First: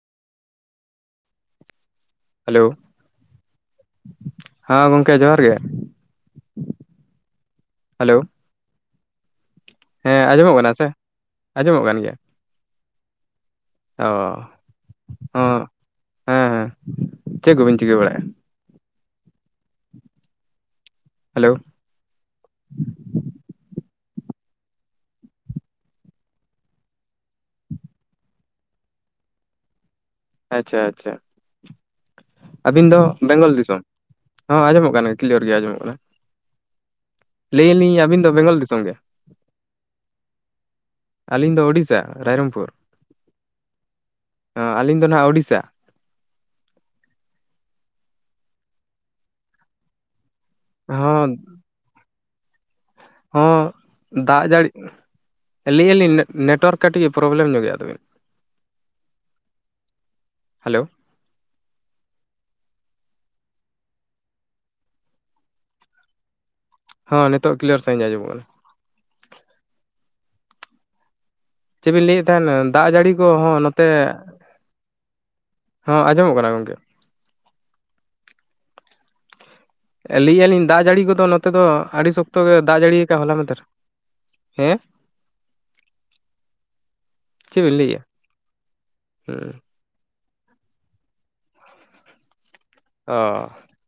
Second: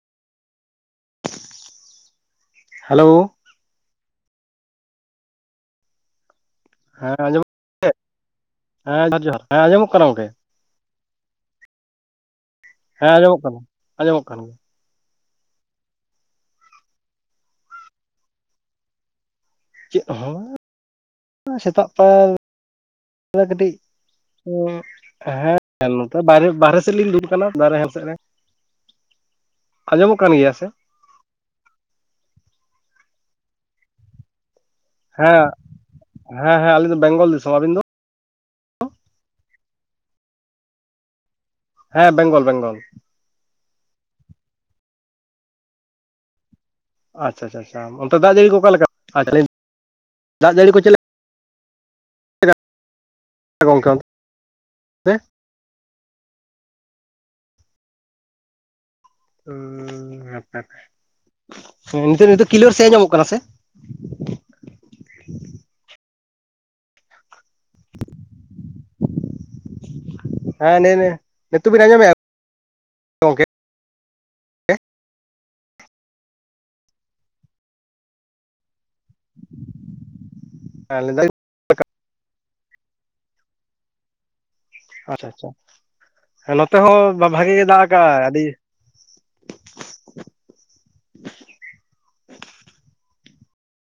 Hello hello ᱦᱮᱸ ᱜᱚᱢᱠᱮ ᱡᱚᱦᱟᱨ ᱜᱮ᱾ ᱦᱮᱸ ᱟᱡᱚᱢᱚᱜᱼᱼ ᱦᱮᱞᱳᱼᱼ ᱦᱮᱸ ᱡᱟᱨ ᱡᱚᱦᱟᱨ ᱦᱮᱸ ᱟᱡᱚᱢᱚᱜ ᱼᱼ ᱦᱮᱸ ᱟᱸᱡᱚᱢᱚᱜ ᱠᱟᱱᱟ ᱥᱮ ᱟᱸᱡᱚᱢᱚᱜ ᱠᱟᱱ ᱜᱮᱭᱟ᱾ ᱦᱮᱸ ᱟᱸᱡᱚᱢᱚᱜ ᱠᱟᱱᱟ᱾ ᱚ ᱟᱸᱡᱚᱢᱚᱜ ᱠᱟᱱ ᱜᱮᱭᱟ ᱦᱚᱸ ᱦᱮᱸ ᱦᱮᱸ ᱪᱮᱫ ᱠᱚᱵᱮᱱ ᱪᱤᱠᱟᱹ ᱵᱟᱲᱟᱭᱮᱫᱼᱟ? ᱪᱮᱫ ᱦᱚ ᱵᱟᱝ ᱼᱼ ᱦᱮᱞᱳ! ᱥᱮᱛᱟᱜ ᱯᱟᱭᱟᱨ ᱵᱟᱲᱟ ᱠᱟᱹᱴᱤᱡ ᱦᱮᱸ ᱱᱚᱛᱮ ᱵᱟᱨᱦᱮ ᱥᱮᱫ ᱞᱤᱧ ᱫᱩᱞ ᱟᱠᱟᱱᱟ ᱫᱟᱨᱮ ᱦᱮᱲ ᱥᱮᱫ ᱨᱮ᱾ [unintelligible] ᱟᱸᱡᱚᱢᱚᱜ ᱠᱟᱱ ᱜᱮᱭᱟ? ᱥᱮ ᱟᱪᱪᱷᱟ ᱟᱪᱪᱷᱟ ᱟᱹᱵᱤᱱ ᱫᱚ ᱵᱮᱝᱜᱚᱞ ᱫᱤᱥᱚᱢ ᱦᱚᱸ ᱟᱸᱡᱚᱢᱚᱜ ᱠᱟᱱᱟ? ᱵᱟᱝ ᱜᱮ ᱦᱮᱸ ᱠᱤᱞᱟᱨ ᱜᱮ ᱟᱡᱚᱢᱚᱜ ᱠᱟᱱᱟ᱾ ᱦᱮᱸ ᱦᱮᱸ ᱟᱞᱤᱧ ᱫᱚ ᱵᱮᱝᱜᱚᱞ ᱫᱤᱥᱚᱢ᱾ ᱞᱟᱹᱭ ᱟᱞᱤᱧ ᱟᱹᱵᱤᱱ ᱫᱚ ᱵᱮᱝᱜᱚᱞ ᱫᱤᱥᱚᱢ ᱜᱮ, ᱟᱹᱞᱤᱧ ᱫᱚ ᱩᱲᱤᱥᱥᱟ ᱦᱮᱸ ᱵᱮᱝᱜᱚᱞ ᱨᱟᱭᱨᱚᱝᱯᱩᱨ, ᱵᱮᱝᱜᱚᱞ ᱟᱹᱞᱤᱧ ᱫᱚ ᱦᱟᱜ ᱳᱲᱤᱥᱥᱟ᱾ ᱟᱪᱪᱷᱟ ᱟᱪᱪᱷᱟ ᱚᱱᱛᱮ ᱫᱟᱜ ᱡᱟᱹᱲᱤ ᱠᱚ ᱚᱠᱟ ᱞᱮᱠᱟ? ᱫᱟᱜ ᱡᱟᱹᱲᱤ ᱠᱚ ᱪᱮᱫ ᱞᱮᱠᱟ ᱦᱚᱸ ᱜᱚᱝᱠᱮ ᱦᱚᱸ ᱫᱟᱜ ᱡᱟᱹᱲᱤ ᱚᱱᱛᱮ ᱞᱟᱹᱭ ᱮᱫᱟ ᱞᱤᱧ, ᱱᱮᱴᱣᱟᱨᱠ ᱠᱟᱹᱴᱤᱡ ᱯᱨᱚᱵᱞᱮᱢ ᱧᱚᱜ ᱮᱫᱟ ᱛᱟᱵᱤᱱ᱾ ᱦᱮᱞᱳ ᱩᱻ ᱱᱤᱛᱚᱜ ᱱᱤᱛᱚᱜ ᱠᱤᱞᱳᱲ ᱥᱮᱫ ᱟᱡᱚᱢᱚᱜ ᱠᱟᱱᱟ ᱥᱮ? ᱦᱚ ᱱᱤᱛᱚᱜ ᱠᱞᱤᱭᱟᱨ ᱥᱟᱦᱤᱡ ᱟᱡᱚᱢᱚᱜ ᱠᱟᱱᱟ᱾ ᱦᱮᱸ ᱞᱮᱭ ᱢᱮᱼᱼ ᱪᱮᱫ ᱵᱤᱱ ᱞᱟᱹᱭᱼᱼ ᱢᱤᱫᱴᱮᱱ ᱫᱟᱜ ᱡᱟᱹᱲᱤ ᱜᱚᱝᱠᱮ ᱠᱚᱦᱚᱸ ᱱᱚᱛᱮ ᱦᱚᱸ ᱟᱸᱡᱚᱢᱚᱜ ᱠᱟᱱᱟ ᱜᱚᱢᱠᱮ᱾ ᱞᱟᱹᱭ ᱮᱫᱟᱞᱤᱧ ᱫᱟᱜ ᱡᱟᱹᱲᱤ ᱠᱚᱫᱚ ᱱᱚᱛᱮ ᱫᱚ ᱟᱹᱰᱤ ᱥᱚᱠᱛᱚ ᱜᱮ ᱫᱟᱜ ᱡᱟᱹᱲᱤ ᱟᱠᱟᱫᱟᱭ ᱦᱚᱞᱟ ᱢᱟᱫᱮᱨ᱾ ᱟᱪᱪᱷᱟ - ᱟᱪᱪᱷᱟ ᱦᱮ ᱱᱚᱛᱮ ᱦᱚᱸ ᱵᱷᱟᱜᱤ ᱪᱮᱫ ᱜᱮ ᱵᱤᱱ ᱫᱟᱜ ᱞᱟᱹᱭᱮᱜᱼᱟ ᱟᱠᱟᱭᱟᱭ ᱟᱹᱰᱤ [unintelligible] ᱟ ᱼᱼ